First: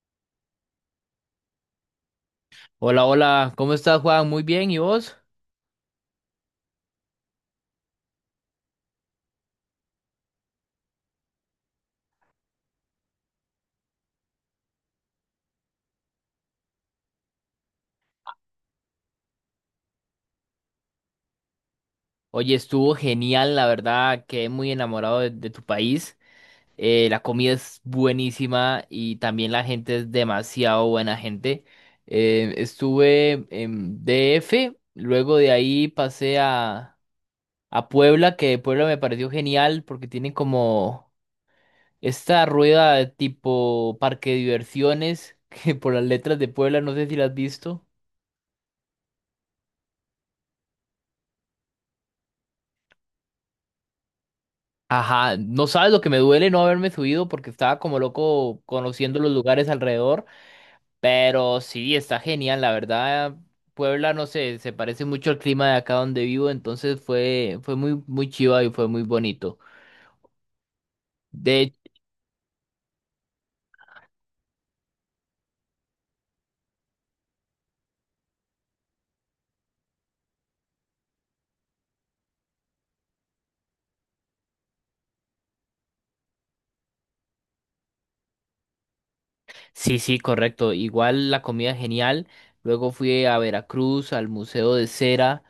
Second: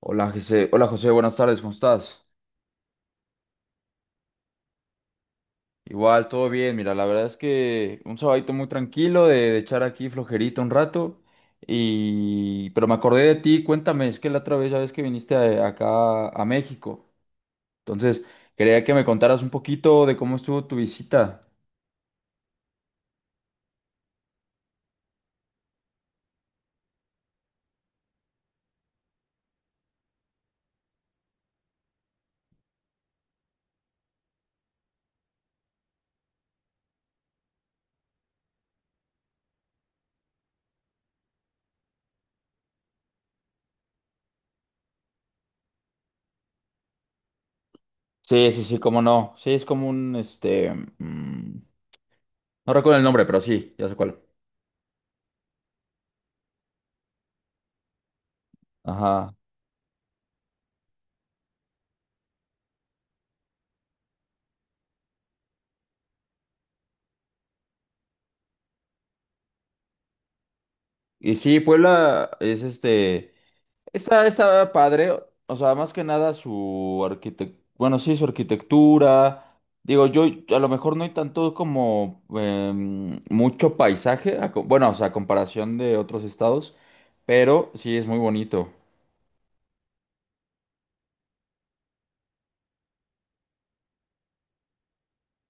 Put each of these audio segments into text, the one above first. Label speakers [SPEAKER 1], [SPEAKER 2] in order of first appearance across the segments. [SPEAKER 1] Hola José, buenas tardes, ¿cómo estás?
[SPEAKER 2] Hola, hola, ¿cómo estás, Juan? Muy bien, ¿y vos?
[SPEAKER 1] Igual, todo bien, mira, la verdad es que un sabadito muy tranquilo de echar aquí flojerito un rato Pero me acordé de ti, cuéntame, es que la otra vez ya ves que viniste acá a México, entonces quería que me contaras un poquito de cómo estuvo tu visita.
[SPEAKER 2] Oye, estuvo genial, la verdad, quedé muy enamorado de tu país. La comida es buenísima y también la gente es demasiado buena gente. Estuve en DF, luego de ahí pasé a Puebla, que Puebla me pareció genial porque tienen como esta rueda de tipo parque de diversiones, que por las letras de Puebla, no sé si la has visto.
[SPEAKER 1] Sí, sí, sí, cómo no, sí, es como un, mm, no recuerdo el nombre, pero sí, ya sé cuál.
[SPEAKER 2] Ajá, no sabes lo que me duele no haberme subido porque estaba como loco conociendo los
[SPEAKER 1] Ajá.
[SPEAKER 2] lugares alrededor, pero sí, está genial, la verdad. Puebla, no sé, se parece mucho al clima de acá donde vivo, entonces fue muy, muy chiva y fue muy bonito.
[SPEAKER 1] Y sí,
[SPEAKER 2] De,
[SPEAKER 1] Puebla es está padre, o sea, más que nada su arquitectura, bueno, sí, su arquitectura. Digo, yo a lo mejor no hay tanto como mucho paisaje, bueno, o sea, a comparación de otros estados, pero sí es muy bonito.
[SPEAKER 2] sí, sí, correcto. Igual la comida genial. Luego fui a Veracruz, al Museo de Cera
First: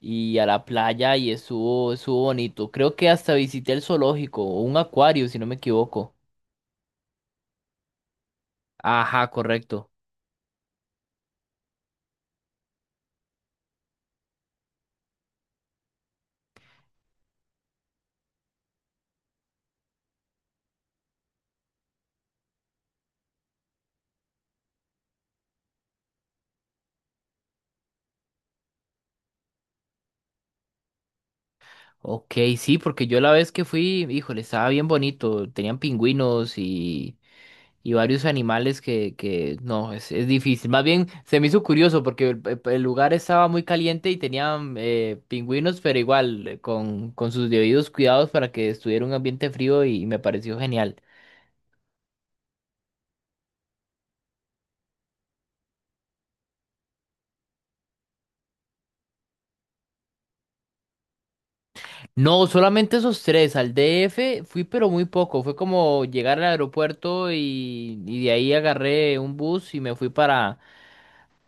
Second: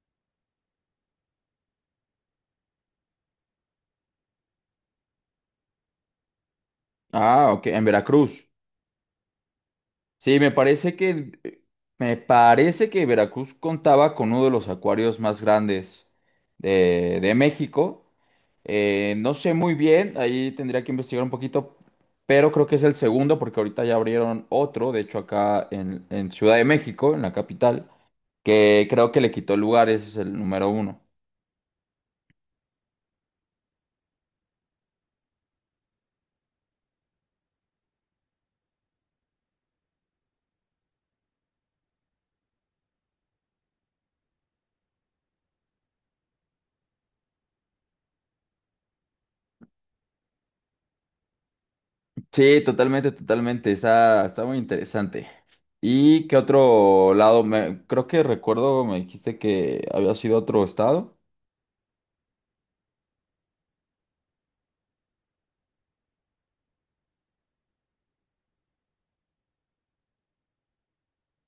[SPEAKER 2] y a la playa y estuvo bonito. Creo que hasta visité el zoológico o un acuario, si no me equivoco.
[SPEAKER 1] Ah, ok, en Veracruz.
[SPEAKER 2] Ajá, correcto.
[SPEAKER 1] Sí, me parece que Veracruz contaba con uno de los acuarios más grandes de, México. No sé muy bien, ahí tendría que investigar un poquito, pero creo que es el segundo porque ahorita ya abrieron otro, de hecho acá en Ciudad de México, en la capital, que creo que le quitó el lugar, ese es el número uno.
[SPEAKER 2] Ok, sí, porque yo la vez que fui, híjole, estaba bien bonito. Tenían pingüinos y varios animales que no, es difícil. Más bien se me hizo curioso porque el lugar estaba muy caliente y tenían pingüinos, pero igual con sus debidos cuidados para que estuviera un ambiente frío y me pareció genial.
[SPEAKER 1] Sí, totalmente, totalmente, está muy interesante. ¿Y qué otro lado? Creo que recuerdo, me dijiste que había sido otro estado.
[SPEAKER 2] No, solamente esos tres. Al DF fui, pero muy poco. Fue como llegar al aeropuerto y de ahí agarré un bus y me fui para.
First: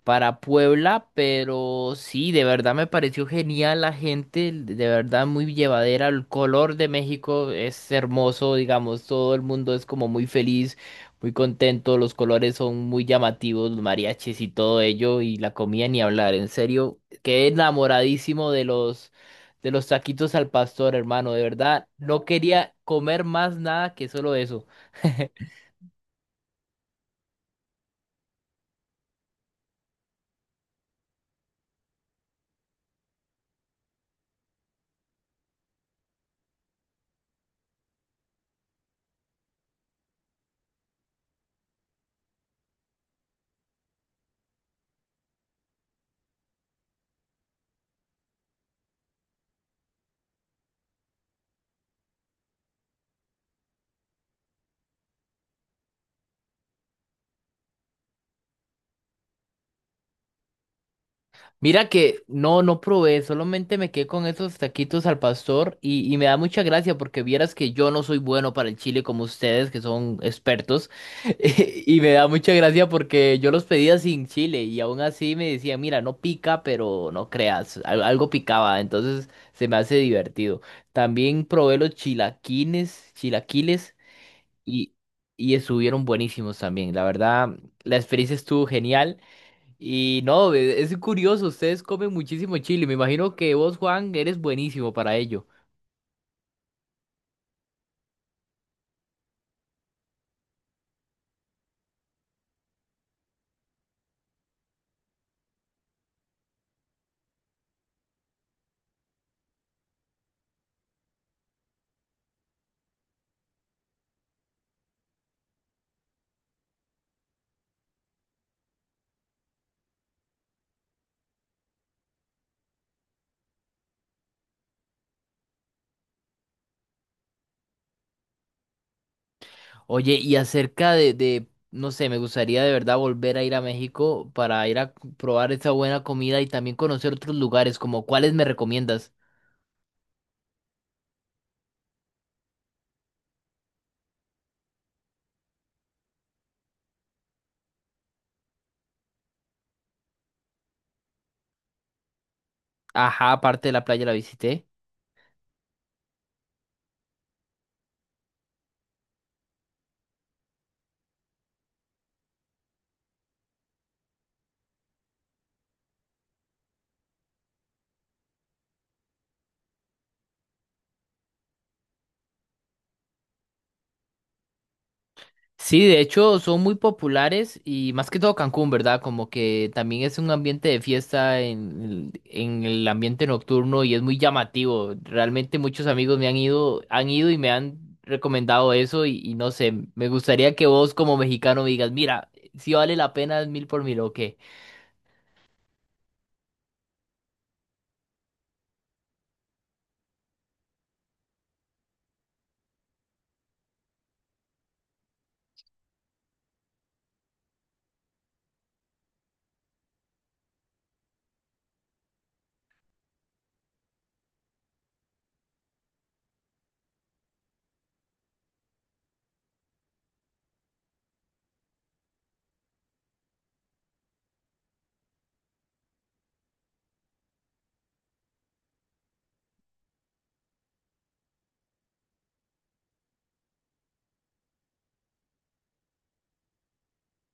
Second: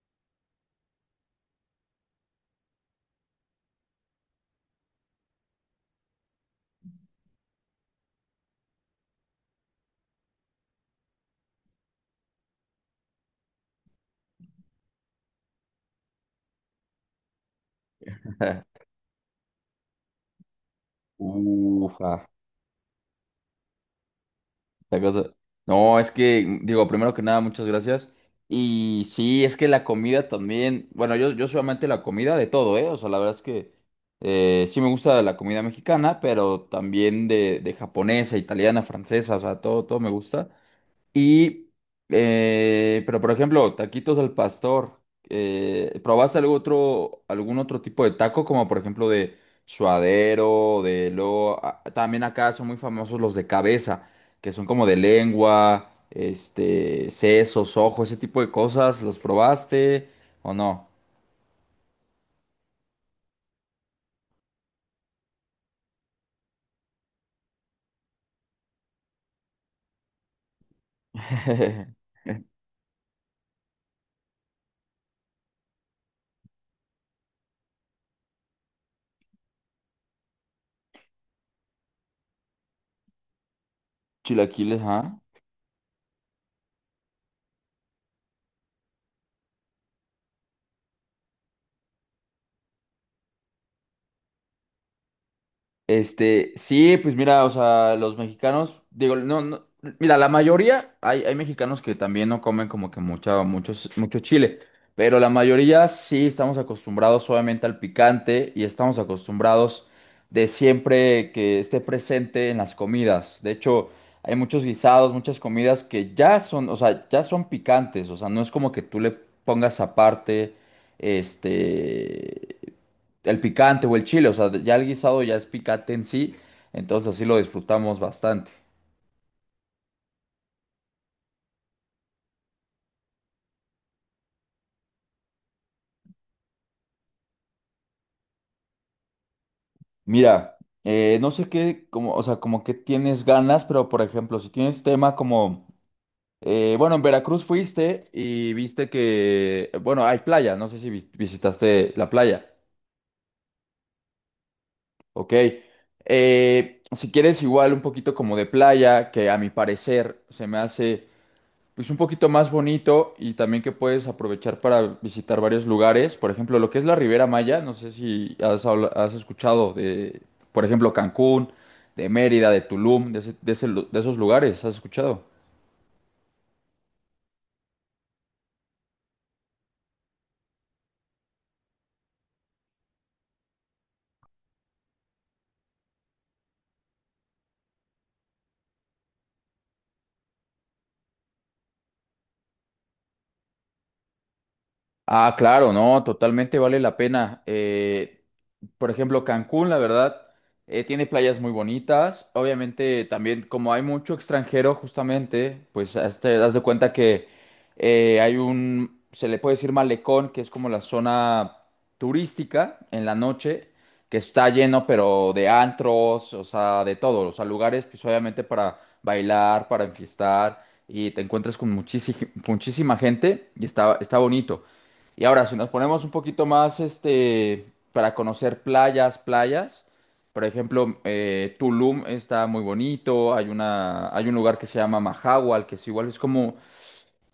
[SPEAKER 2] para Puebla, pero sí, de verdad me pareció genial la gente, de verdad muy llevadera, el color de México es hermoso, digamos, todo el mundo es como muy feliz, muy contento, los colores son muy llamativos, los mariachis y todo ello, y la comida ni hablar, en serio, quedé enamoradísimo de los taquitos al pastor, hermano, de verdad,
[SPEAKER 1] Ufa,
[SPEAKER 2] no quería comer más nada que solo eso.
[SPEAKER 1] esta cosa- no, es que, digo, primero que nada, muchas gracias. Y sí, es que la comida también, bueno, yo soy amante de la comida de todo, ¿eh? O sea, la verdad es que sí me gusta la comida mexicana, pero también de, japonesa, italiana, francesa, o sea, todo, todo me gusta. Y, pero por ejemplo, taquitos al pastor. ¿Probaste algún otro tipo de taco, como por ejemplo de suadero, de lo también acá son muy famosos los de cabeza, que son como de lengua, sesos, ojos, ese tipo de cosas. ¿Los probaste o no?
[SPEAKER 2] Mira que no, no probé, solamente me quedé con esos taquitos al pastor y me da mucha gracia porque vieras que yo no soy bueno para el chile como ustedes que son expertos y me da mucha gracia porque yo los pedía sin chile y aún así me decían, mira, no pica, pero no creas, algo picaba, entonces se me hace divertido. También probé los chilaquines, chilaquiles
[SPEAKER 1] Chilaquiles,
[SPEAKER 2] y,
[SPEAKER 1] ¿ah?
[SPEAKER 2] y estuvieron buenísimos también, la verdad, la experiencia estuvo genial. Y no, es curioso, ustedes comen muchísimo chile. Me imagino que vos, Juan, eres buenísimo para ello.
[SPEAKER 1] Sí, pues mira, o sea, los mexicanos, digo, no, no, mira, la mayoría, hay mexicanos que también no comen como que mucho chile, pero la mayoría sí estamos acostumbrados obviamente al picante y estamos acostumbrados de siempre que esté presente en las comidas. De hecho, hay muchos guisados, muchas comidas que ya son, o sea, ya son picantes, o sea, no es como que tú le pongas aparte, este, el picante o el chile, o sea, ya el guisado ya es picante en sí, entonces así lo disfrutamos bastante.
[SPEAKER 2] Oye, y acerca no sé, me gustaría de verdad volver a ir a México para ir a probar esa buena comida y también conocer otros lugares, como cuáles me recomiendas.
[SPEAKER 1] Mira, no sé qué, como, o sea, como que tienes ganas, pero por ejemplo, si tienes tema como, bueno, en Veracruz fuiste y viste que, bueno, hay playa, no sé si visitaste la playa,
[SPEAKER 2] Ajá, aparte de la playa la visité.
[SPEAKER 1] ok. Si quieres igual un poquito como de playa, que a mi parecer se me hace pues un poquito más bonito y también que puedes aprovechar para visitar varios lugares. Por ejemplo, lo que es la Riviera Maya, no sé si has escuchado de, por ejemplo, Cancún, de Mérida, de Tulum, de esos lugares, ¿has escuchado?
[SPEAKER 2] Sí, de hecho son muy populares y más que todo Cancún, ¿verdad? Como que también es un ambiente de fiesta en el ambiente nocturno y es muy llamativo. Realmente muchos amigos me han ido y me han recomendado eso y no sé, me gustaría que vos como mexicano me digas, mira, si vale la pena es mil por mil o qué.
[SPEAKER 1] Ah, claro, no, totalmente vale la pena. Por ejemplo, Cancún, la verdad, tiene playas muy bonitas. Obviamente, también como hay mucho extranjero, justamente, pues te das de cuenta que hay un, se le puede decir malecón, que es como la zona turística en la noche, que está lleno, pero de antros, o sea, de todo, o sea, lugares, pues obviamente para bailar, para enfiestar, y te encuentras con muchísima, muchísima gente y está bonito. Y ahora, si nos ponemos un poquito más, para conocer playas, playas, por ejemplo, Tulum está muy bonito, hay un lugar que se llama Mahahual, que es igual, es como,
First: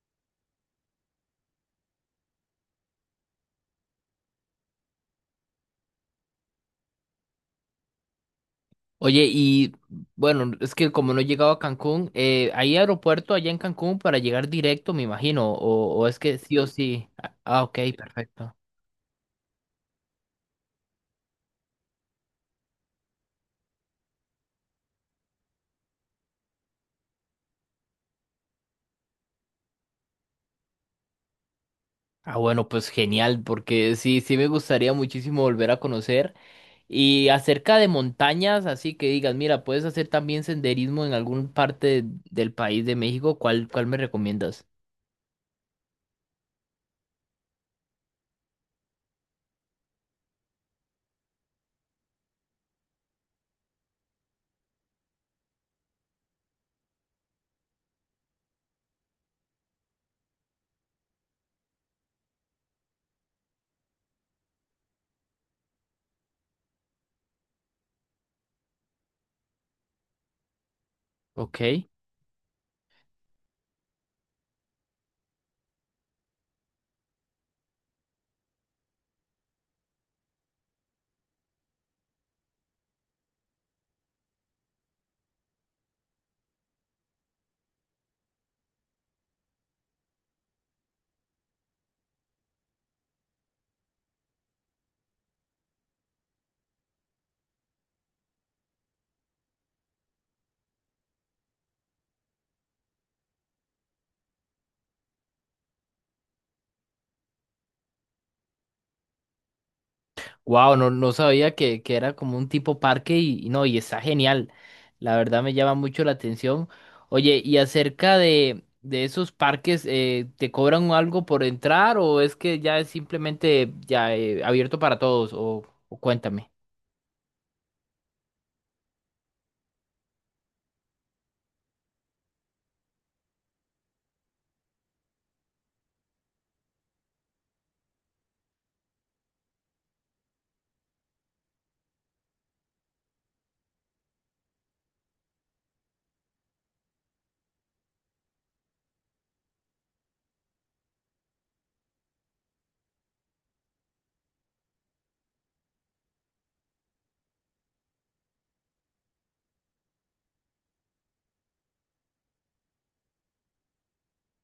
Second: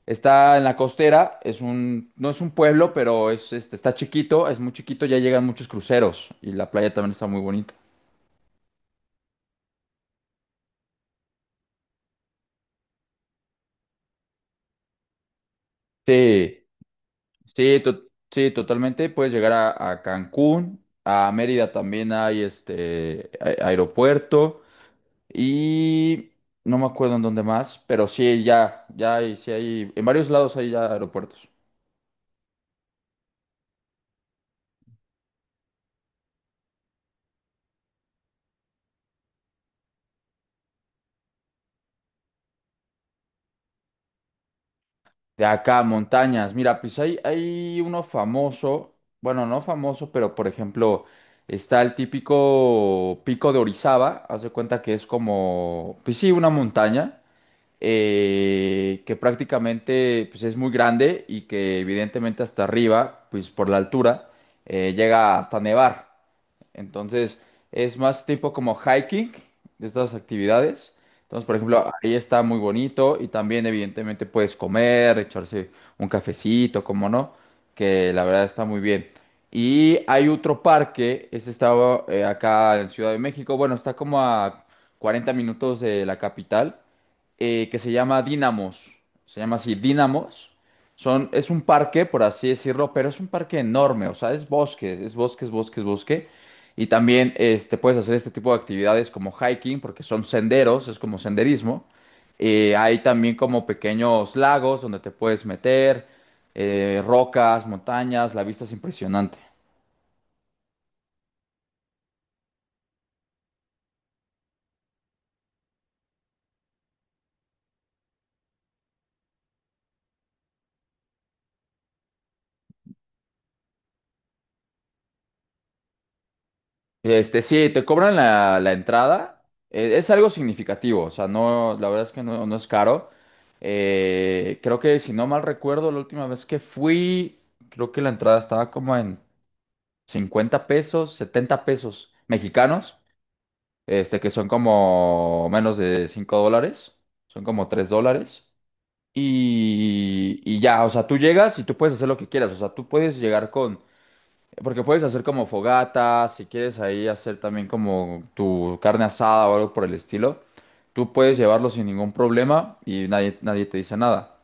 [SPEAKER 1] está en la costera, es un, no es un pueblo, pero está chiquito, es muy chiquito, ya llegan muchos cruceros y la playa también está muy bonita.
[SPEAKER 2] Oye, y bueno, es que como no he llegado a Cancún, ¿hay aeropuerto allá en Cancún para llegar directo, me imagino? O es que sí
[SPEAKER 1] Sí,
[SPEAKER 2] o sí? Ah, ok,
[SPEAKER 1] sí, sí,
[SPEAKER 2] perfecto.
[SPEAKER 1] totalmente, puedes llegar a, Cancún, a Mérida también hay, aeropuerto. Y no me acuerdo en dónde más, pero sí, ya hay, sí hay, en varios lados hay ya aeropuertos.
[SPEAKER 2] Ah, bueno, pues genial, porque sí, sí me gustaría muchísimo volver a conocer. Y acerca de montañas, así que digas, mira, puedes hacer también senderismo en alguna parte del país de México, ¿cuál, cuál me recomiendas?
[SPEAKER 1] De acá, montañas. Mira, pues hay uno famoso, bueno, no famoso, pero por ejemplo, está el típico pico de Orizaba, haz de cuenta que es como, pues sí, una montaña, que prácticamente pues es muy grande y que evidentemente hasta arriba, pues por la altura, llega hasta nevar. Entonces, es más tipo como hiking de estas actividades. Entonces, por
[SPEAKER 2] Ok.
[SPEAKER 1] ejemplo, ahí está muy bonito y también evidentemente puedes comer, echarse un cafecito, como no, que la verdad está muy bien. Y hay otro parque, ese estaba acá en Ciudad de México, bueno, está como a 40 minutos de la capital, que se llama Dinamos, se llama así Dinamos. Es un parque, por así decirlo, pero es un parque enorme, o sea, es bosque, es bosque, es bosque, es bosque. Y también puedes hacer este tipo de actividades como hiking, porque son senderos, es como senderismo. Hay también como pequeños lagos donde te puedes meter, rocas, montañas, la vista es impresionante.
[SPEAKER 2] Wow, no, no sabía que era como un tipo parque y no, y está genial. La verdad me llama mucho la atención. Oye, y acerca de esos parques, ¿te cobran algo por entrar o es que ya es simplemente ya abierto para todos? O cuéntame.
[SPEAKER 1] Sí, te cobran la entrada, es algo significativo, o sea, no, la verdad es que no, no es caro. Creo que si no mal recuerdo, la última vez que fui, creo que la entrada estaba como en $50, $70 mexicanos. Que son como menos de $5, son como $3. Y ya, o sea, tú llegas y tú puedes hacer lo que quieras, o sea, tú puedes llegar porque puedes hacer como fogatas, si quieres ahí hacer también como tu carne asada o algo por el estilo, tú puedes llevarlo sin ningún problema y nadie, nadie te dice nada.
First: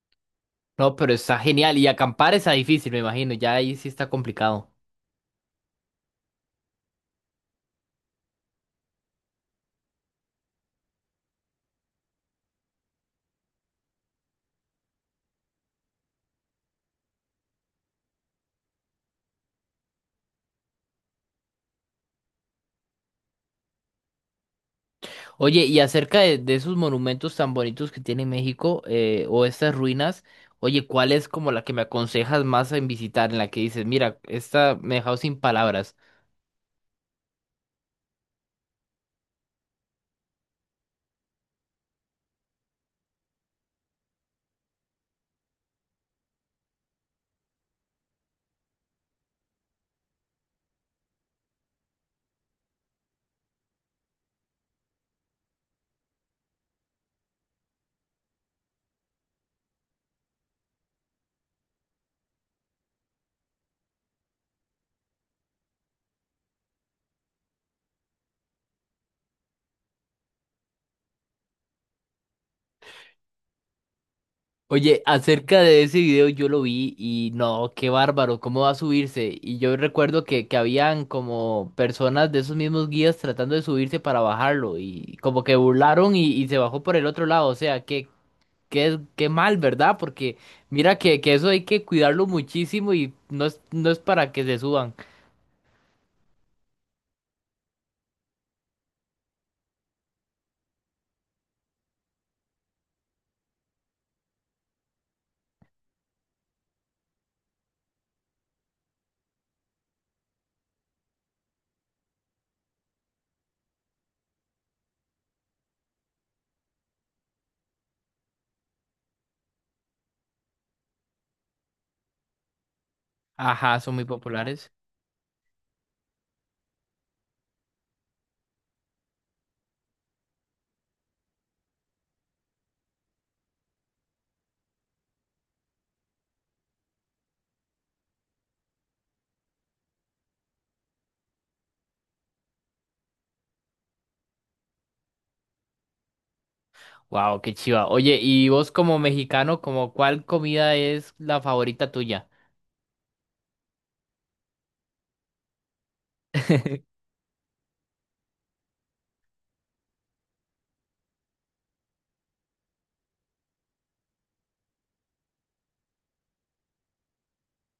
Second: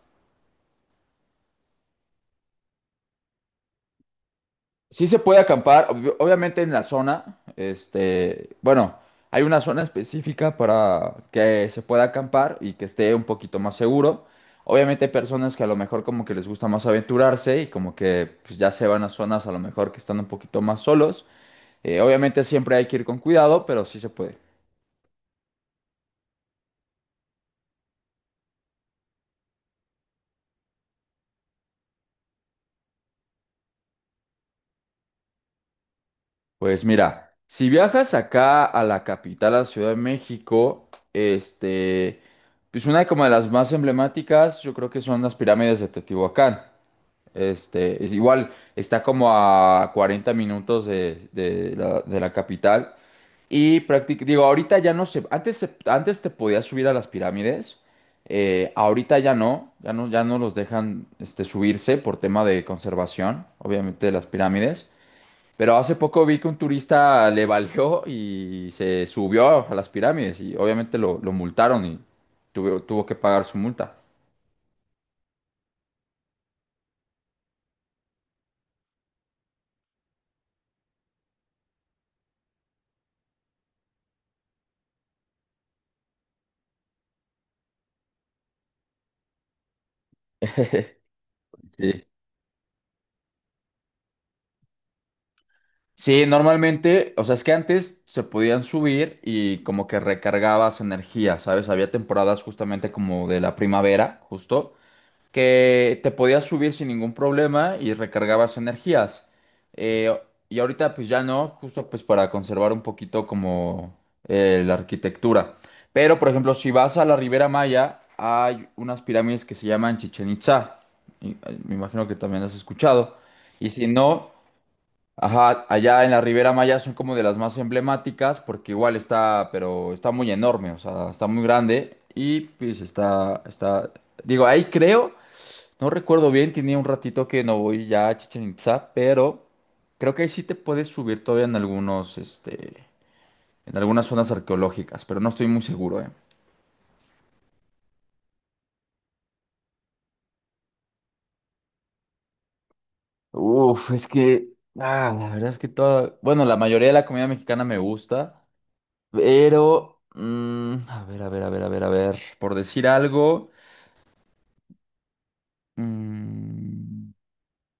[SPEAKER 2] No, pero está genial. Y acampar está difícil, me imagino. Ya ahí sí está complicado.
[SPEAKER 1] Sí se puede acampar, obviamente en la zona, bueno, hay una zona específica para que se pueda acampar y que esté un poquito más seguro. Obviamente hay personas que a lo mejor como que les gusta más aventurarse y como que pues, ya se van a zonas a lo mejor que están un poquito más solos. Obviamente siempre hay que ir con cuidado, pero sí se puede.
[SPEAKER 2] Oye, y acerca de esos monumentos tan bonitos que tiene México, o estas ruinas, oye, ¿cuál es como la que me aconsejas más en visitar? En la que dices, mira, esta me ha dejado sin palabras.
[SPEAKER 1] Pues mira, si viajas acá a la capital, a la Ciudad de México, pues una como de las más emblemáticas, yo creo que son las pirámides de Teotihuacán. Es igual, está como a 40 minutos de la capital. Y prácticamente, digo, ahorita ya no sé, antes, antes te podías subir a las pirámides, ahorita ya no, ya no, ya no los dejan subirse por tema de conservación, obviamente, de las pirámides. Pero hace poco vi que un turista le valió y se subió a las pirámides y obviamente lo multaron y tuvo que pagar su multa.
[SPEAKER 2] Oye, acerca de ese video yo lo vi y no, qué bárbaro, ¿cómo va a subirse? Y yo recuerdo que habían como personas de esos mismos guías tratando de subirse para bajarlo y como que burlaron y se bajó por el otro lado. O sea, qué, qué mal, ¿verdad? Porque mira que eso hay que
[SPEAKER 1] Sí.
[SPEAKER 2] cuidarlo muchísimo y no es, no es para que se suban.
[SPEAKER 1] Sí, normalmente, o sea, es que antes se podían subir y como que recargabas energía, ¿sabes? Había temporadas justamente como de la primavera, justo, que te podías subir sin ningún problema y recargabas energías. Eh, y ahorita pues ya no, justo pues para conservar un poquito como la arquitectura. Pero, por ejemplo, si vas a la Ribera Maya, hay unas pirámides que se llaman Chichen Itza. Me imagino que también has escuchado. Y
[SPEAKER 2] Ajá,
[SPEAKER 1] si
[SPEAKER 2] son muy
[SPEAKER 1] no...
[SPEAKER 2] populares.
[SPEAKER 1] Ajá, allá en la Ribera Maya son como de las más emblemáticas porque igual está, pero está muy enorme, o sea, está muy grande y pues está, digo, ahí creo, no recuerdo bien, tenía un ratito que no voy ya a Chichen Itzá, pero creo que ahí sí te puedes subir todavía en algunas zonas arqueológicas, pero no estoy muy seguro, ¿eh?
[SPEAKER 2] Wow, qué chiva. Oye, y vos como mexicano, ¿como cuál comida es la favorita tuya?
[SPEAKER 1] Uf, es que, la verdad es que toda, bueno, la mayoría de la comida mexicana me gusta. Pero, a ver, a ver, a ver, a ver, a ver, por decir algo, mm,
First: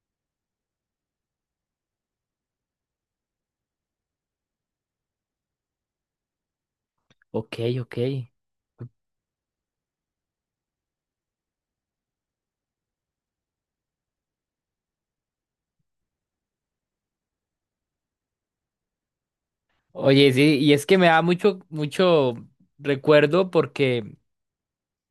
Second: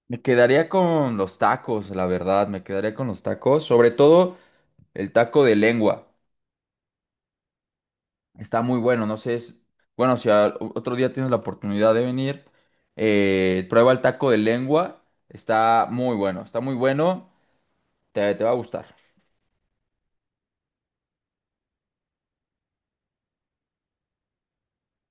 [SPEAKER 1] me quedaría con los tacos, la verdad, me quedaría con los tacos, sobre todo el taco de lengua.
[SPEAKER 2] Ok, ok.
[SPEAKER 1] Está muy bueno, no sé, bueno, si otro día tienes la oportunidad de venir, prueba el taco de lengua, está muy bueno, te va a gustar.
[SPEAKER 2] Oye, sí, y es que me da mucho, mucho recuerdo porque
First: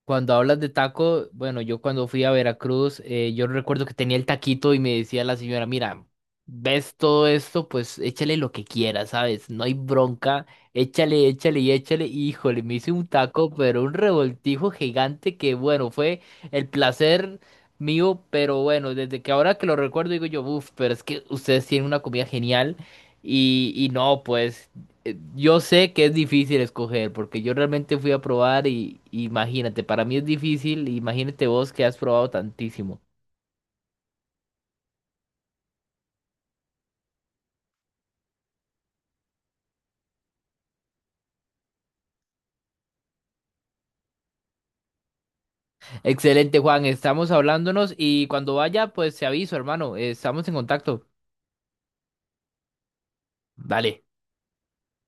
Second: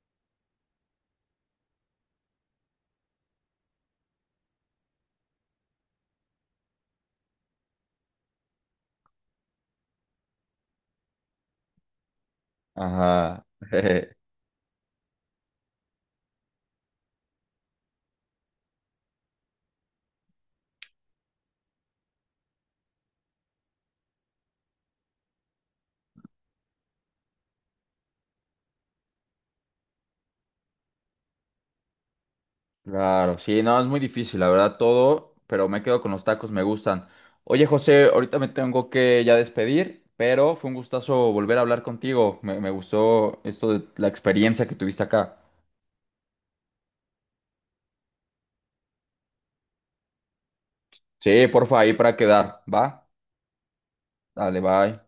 [SPEAKER 2] cuando hablas de taco, bueno, yo cuando fui a Veracruz, yo recuerdo que tenía el taquito y me decía la señora, mira, ves todo esto, pues échale lo que quieras, ¿sabes? No hay bronca, échale, échale y échale. Y, híjole, me hice un
[SPEAKER 1] Ajá.
[SPEAKER 2] taco, pero un revoltijo gigante que, bueno, fue el placer mío, pero bueno, desde que ahora que lo recuerdo digo yo, uff, pero es que ustedes tienen una comida genial y no, pues yo sé que es difícil escoger, porque yo realmente fui a probar y imagínate, para mí es difícil, imagínate vos que has probado tantísimo.
[SPEAKER 1] Claro, sí, no, es muy difícil, la verdad, todo, pero me quedo con los tacos, me gustan. Oye, José, ahorita me tengo que ya despedir, pero fue un gustazo volver a hablar contigo. Me gustó esto de la experiencia que tuviste acá.
[SPEAKER 2] Excelente, Juan, estamos hablándonos y cuando vaya, pues te aviso, hermano, estamos en contacto.
[SPEAKER 1] Sí, porfa, ahí para quedar, ¿va?
[SPEAKER 2] Vale.
[SPEAKER 1] Dale, bye.